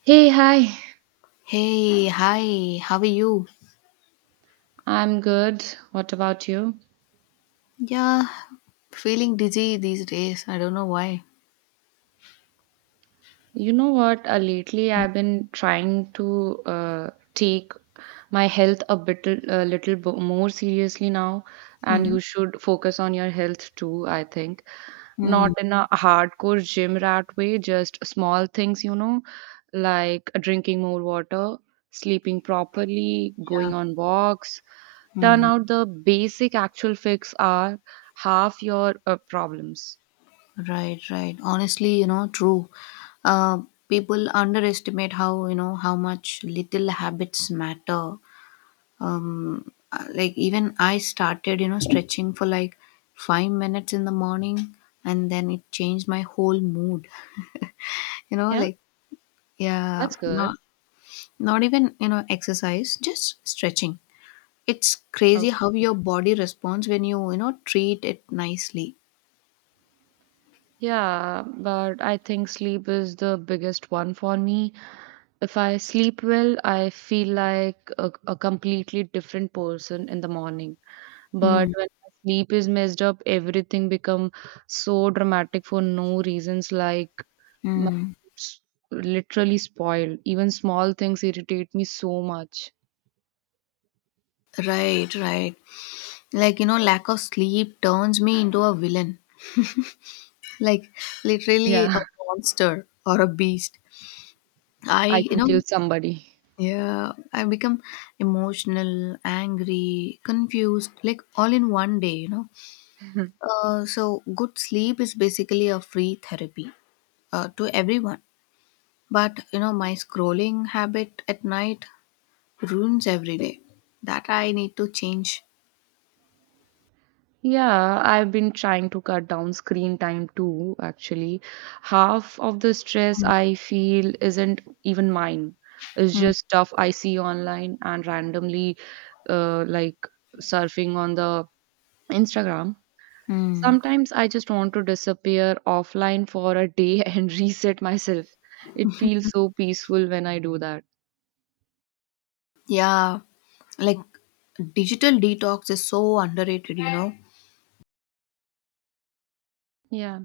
Hey, hi. Hey, hi, how are you? I'm good. What about you? Yeah, feeling dizzy these days. I don't know why. You know what? Lately, I've been trying to take my health more seriously now, and Mm-hmm. you should focus on your health too, I think. Not Mm, in a hardcore gym rat way, just small things, you know, like drinking more water, sleeping properly, yeah. going on walks. Turn Mm, out the basic actual fix are half your problems. right, right. Honestly, you know, true. Uh, People underestimate how much little habits matter. Like even I started, you know, stretching for like 5 minutes in the morning, and then it changed my whole mood. You know, Yeah, like, yeah, that's good. Not even, you know, exercise, just stretching. It's crazy how Okay. your body responds when you know, treat it nicely. Yeah, but I think sleep is the biggest one for me. If I sleep well, I feel like a completely different person in the morning. But Mm. when my sleep is messed up, everything become so dramatic for no reasons. Like my Mm. s- literally spoiled. Even small things irritate me so much. Right, right. Like, you know, lack of sleep turns me into a villain. Like literally a Yeah, monster or a beast. I I, you can know, kill somebody. yeah, I become emotional, angry, confused, like all in one day, you know. So good sleep is basically a free therapy to everyone. But you know, my scrolling habit at night ruins every day. That I need to change. Yeah, I've been trying to cut down screen time too, actually. Half of the stress Mm, I feel isn't even mine. It's mm, just stuff I see online and randomly, like surfing on the Instagram. mm. Sometimes I just want to disappear offline for a day and reset myself. It feels so peaceful when I do that. Yeah, like digital detox is so underrated, you know. Yeah.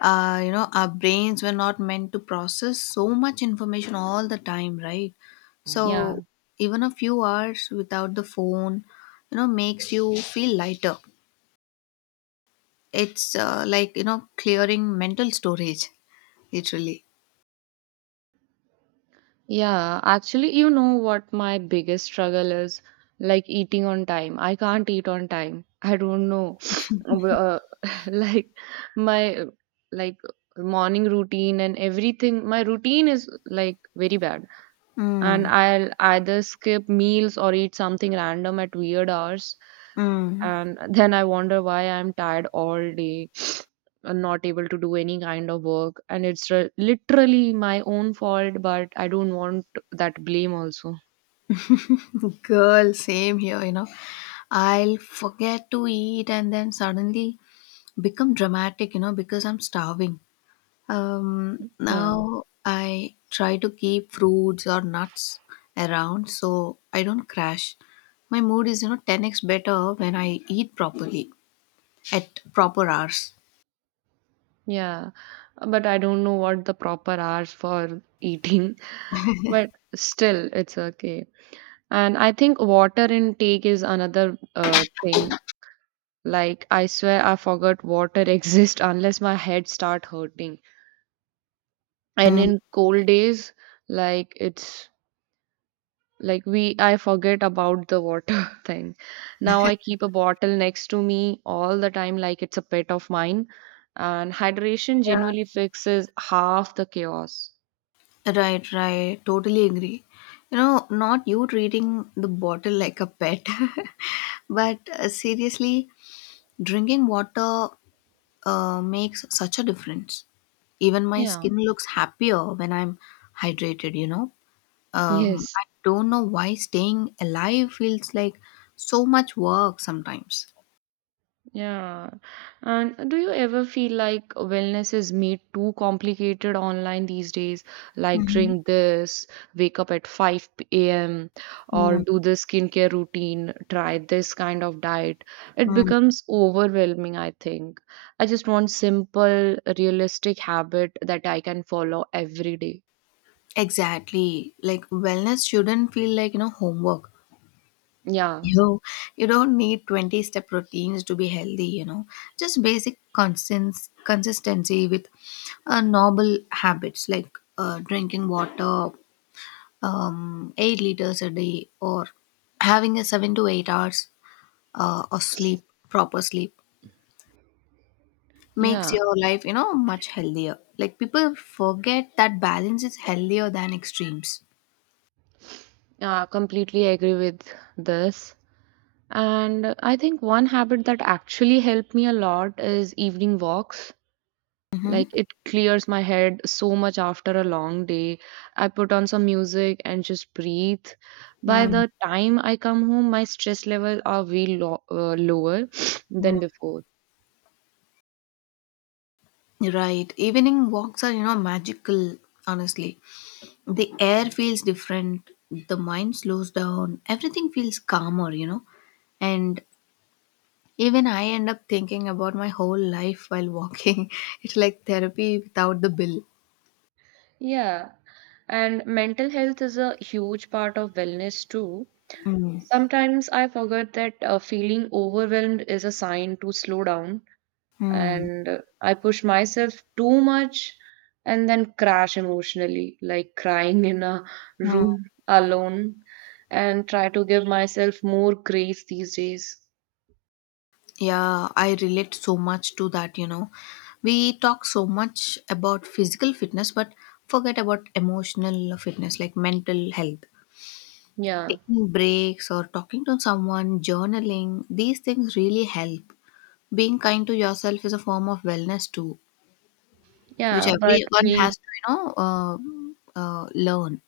You know, our brains were not meant to process so much information all the time, right? Mm, yeah. So even a few hours without the phone, you know, makes you feel lighter. It's clearing mental storage, literally. Yeah, actually, you know what my biggest struggle is? Like eating on time. I can't eat on time. I don't know. Uh, like my like morning routine and everything. My routine is like very bad and Mm, I'll either skip meals or eat something random at weird hours. mm. And then I wonder why I'm tired all day and not able to do any kind of work. And it's literally my own fault, but I don't want that blame also. Girl, same here, you know. I'll forget to eat and then suddenly become dramatic, you know, because I'm starving. Yeah. Now I try to keep fruits or nuts around so I don't crash. My mood is, you know, 10x better when I eat properly at proper hours. Yeah. But I don't know what the proper hours for eating. But still, it's okay. And I think water intake is another thing. Like, I swear I forgot water exists unless my head start hurting. And in cold days, like it's like we I forget about the water thing. Now I keep a bottle next to me all the time like it's a pet of mine. And hydration genuinely fixes half the chaos. Right, right. Totally agree. You know, not you treating the bottle like a pet, but seriously, drinking water makes such a difference. Even my Yeah. skin looks happier when I'm hydrated, you know. Yes. I don't know why staying alive feels like so much work sometimes. Yeah. And do you ever feel like wellness is made too complicated online these days? Like Mhm. drink this, wake up at 5 a.m., or Mm, do the skincare routine, try this kind of diet. It mm. becomes overwhelming, I think. I just want simple, realistic habit that I can follow every day. Exactly. Like wellness shouldn't feel like, you know, homework. Yeah. You you don't need 20 step routines to be healthy, you know. Just basic consistence consistency with noble habits like drinking water, 8 liters a day, or having a 7 to 8 hours of sleep proper sleep makes Yeah. your life, you know, much healthier. Like people forget that balance is healthier than extremes. Yeah, completely agree with this. And I think one habit that actually helped me a lot is evening walks. Like Mm-hmm. it clears my head so much after a long day. I put on some music and just breathe. By Mm, the time I come home, my stress level are way lower than mm. before. Right. Evening walks are, you know, magical, honestly. The air feels different, the mind slows down, everything feels calmer, you know. And even I end up thinking about my whole life while walking. It's like therapy without the bill. Yeah. And mental health is a huge part of wellness too. Mm, Sometimes I forget that feeling overwhelmed is a sign to slow down mm, and I push myself too much and then crash emotionally, like crying in a mm. room alone, and try to give myself more grace these days. Yeah, I relate so much to that, you know. We talk so much about physical fitness, but forget about emotional fitness, like mental health. Yeah, Taking breaks or talking to someone, journaling, these things really help. Being kind to yourself is a form of wellness too, which yeah, but everyone has we, to, learn.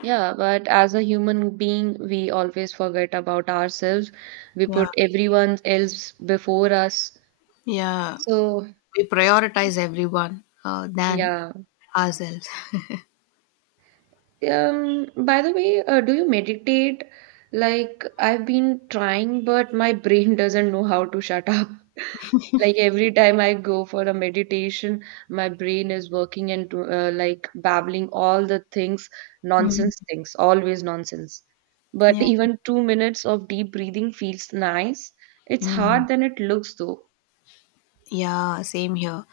yeah, but as a human being, we always forget about ourselves. We Yeah, put everyone else before us. yeah. So, We prioritize everyone than yeah. ourselves. By the way, do you meditate? Like, I've been trying, but my brain doesn't know how to shut up. Like, every time I go for a meditation, my brain is working and like babbling all the things, Mm, nonsense things, always nonsense. But yeah. even 2 minutes of deep breathing feels nice. It's Mm. hard than it looks, though. Yeah, same here.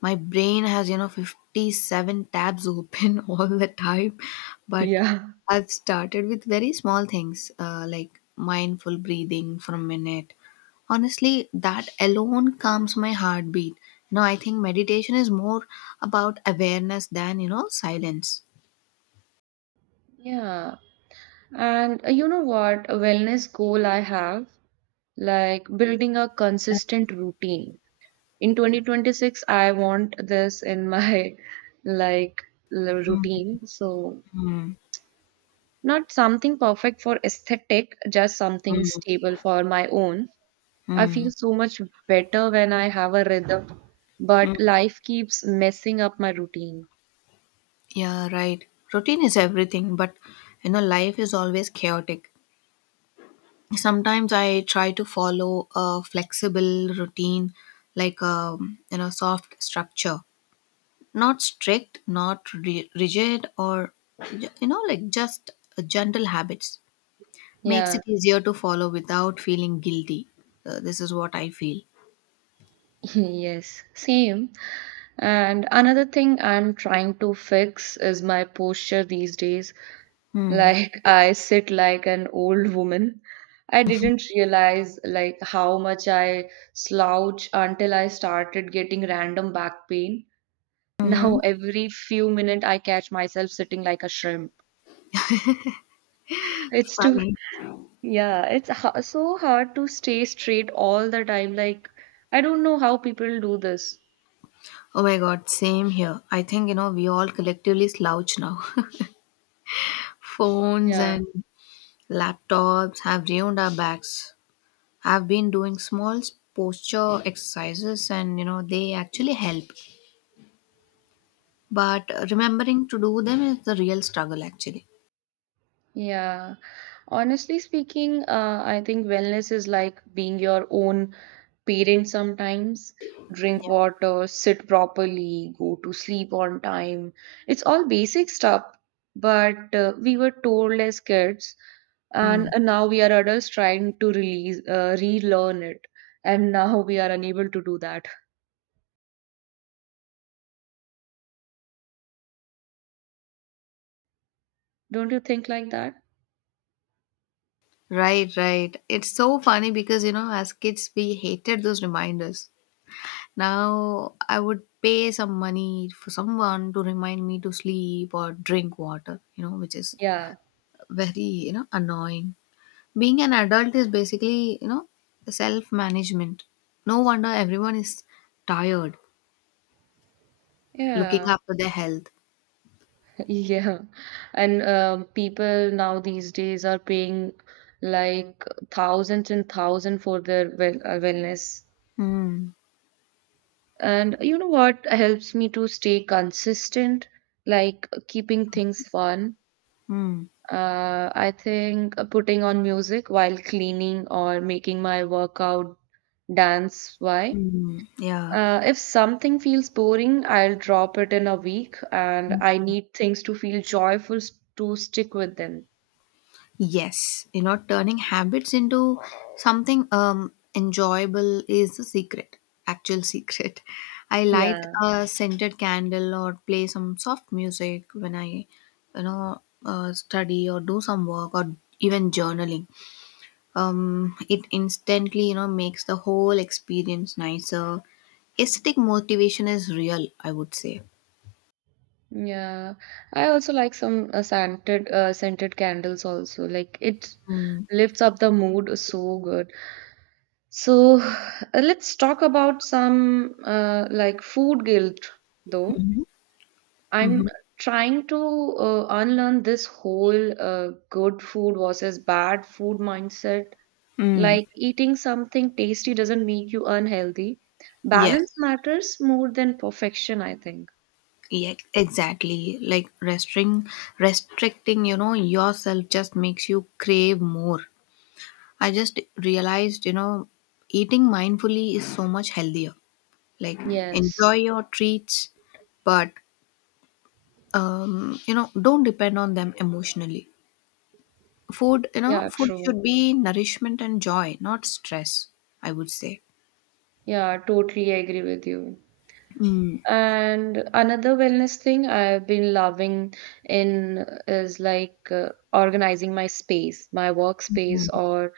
My brain has, you know, 57 tabs open all the time, but Yeah. I've started with very small things like mindful breathing for a minute. Honestly, that alone calms my heartbeat. You know, I think meditation is more about awareness than, you know, silence. Yeah. And you know what? A wellness goal I have, like building a consistent routine. In 2026, I want this in my like Mm, routine. So, hmm. not something perfect for aesthetic, just something Mm, stable for my own. I feel so much better when I have a rhythm, but mm. life keeps messing up my routine. Yeah, right. Routine is everything, but you know, life is always chaotic. Sometimes I try to follow a flexible routine, like a, you know, soft structure, not rigid, or you know, like just gentle habits, makes Yeah, it easier to follow without feeling guilty. This is what I feel. yes, same. And another thing I'm trying to fix is my posture these days. Hmm. Like I sit like an old woman. I didn't realize like how much I slouch until I started getting random back pain. Mm-hmm. Now every few minutes I catch myself sitting like a shrimp. It's too Funny. yeah, it's ha so hard to stay straight all the time. Like I don't know how people do this. Oh my god, same here. I think, you know, we all collectively slouch now. Phones Yeah. and laptops have ruined our backs. I've been doing small posture exercises, and you know, they actually help. But remembering to do them is the real struggle actually. Yeah. Honestly speaking, I think wellness is like being your own parent sometimes. Drink water, sit properly, go to sleep on time. It's all basic stuff, but we were told as kids, and now we are adults trying to relearn it, and now we are unable to do that. Don't you think like that? Right, right. It's so funny because you know, as kids we hated those reminders. Now I would pay some money for someone to remind me to sleep or drink water, you know, which is Yeah. very, you know, annoying. Being an adult is basically, you know, self management. No wonder everyone is tired looking Yeah. after their health. Yeah, and people now these days are paying like thousands and thousands for their wellness. Mm, And you know what helps me to stay consistent, like keeping things fun. mm, I think putting on music while cleaning or making my workout dance. Why? mm, yeah. If something feels boring, I'll drop it in a week, and I need things to feel to stick with them. Yes, you know, turning habits into something enjoyable is the secret, actual secret. I light Yeah. a scented candle or play some soft music when I, you know, study or do some work or even journaling. It instantly, you know, makes the whole experience nicer. Aesthetic motivation is real, I would say. Yeah, I also like some scented candles also. Like it Mm-hmm. lifts up the mood so good. So let's talk about some like food guilt though. Mm-hmm. I'm trying to unlearn this whole good food versus bad food mindset. Mm. Like eating something tasty doesn't make you unhealthy. Yes. Balance matters more than perfection, I think. Yeah, exactly. Like restricting, you know, yourself just makes you crave more. I just realized, you know, eating mindfully is so much healthier. Like Yes. enjoy your treats, but you know, don't depend on them emotionally. Yeah, Food true. should be nourishment and joy, not stress. I would say. Yeah, totally agree with you. Mm. And another wellness thing I've been loving in is like organizing my space, my workspace or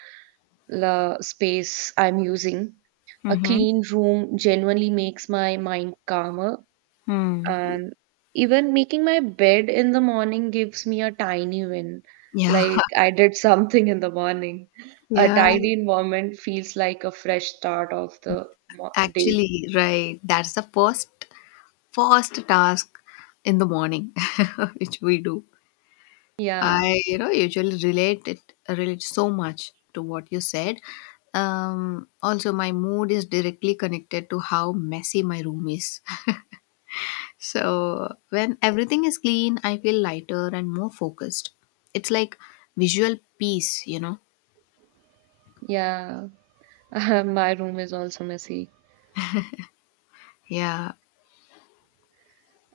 the space I'm using. A Mm-hmm. clean room genuinely makes my mind calmer, Mm. and even making my bed in the morning gives me a tiny win. Yeah. Like I did something in the morning. A Yeah. tidy environment feels like a fresh start of the day. Actually, right. That's the first task in the morning which we do. Yeah. I, you know, usually relate so much to what you said. Um, also my mood is directly connected to how messy my room is. So when everything is clean, I feel lighter and more focused. It's like visual peace, you know. Yeah, my room is also messy. Yeah,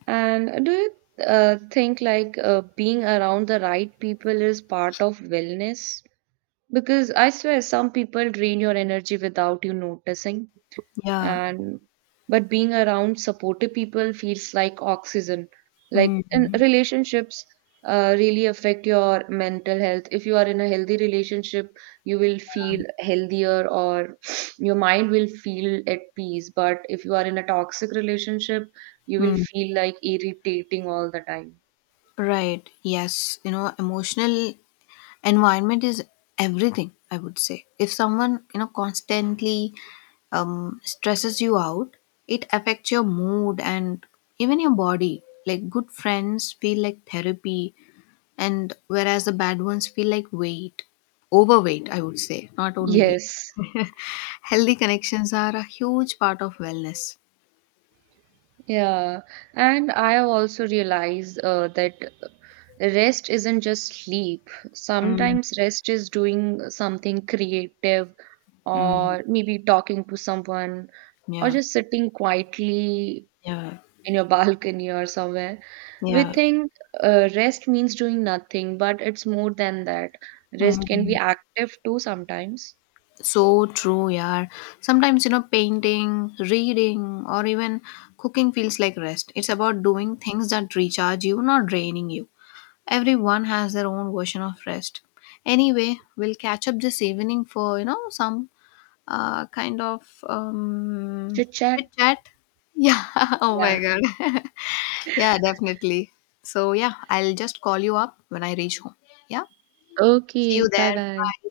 And do you think like being around the right people is part of wellness? Because I swear some people drain your energy without you noticing. yeah. And but being around supportive people feels like oxygen, like Mm, in relationships, really affect your mental health. If you are in a healthy relationship, you will feel healthier, or your mind will feel at peace. But if you are in a toxic relationship, you will mm. feel like irritating all the time. Right. Yes. You know, emotional environment is everything, I would say. If someone, you know, constantly stresses you out, it affects your mood and even your body. Like good friends feel like therapy, and whereas the bad ones feel like weight, overweight, I would say, not only weight. Yes. Healthy connections are a huge part of wellness. Yeah, and I have also realized that rest isn't just sleep. Mm, Sometimes rest is doing something creative, mm, or maybe talking to someone, or yeah, just sitting quietly yeah, in your balcony or somewhere. We yeah. think rest means doing nothing, but it's more than that. Rest can be Mm. active too sometimes. So true, yeah. Sometimes, you know, painting, reading, or even cooking feels like rest. It's about doing things that recharge you, not draining you. Everyone has their own version of rest. Anyway, we'll catch up this evening for, you know, some kind of Chit chat. chit chat. Yeah, oh my Yeah. god. Yeah, definitely. So, yeah, I'll just call you up when I reach home. Yeah, see Okay. you Bye there. bye. Bye.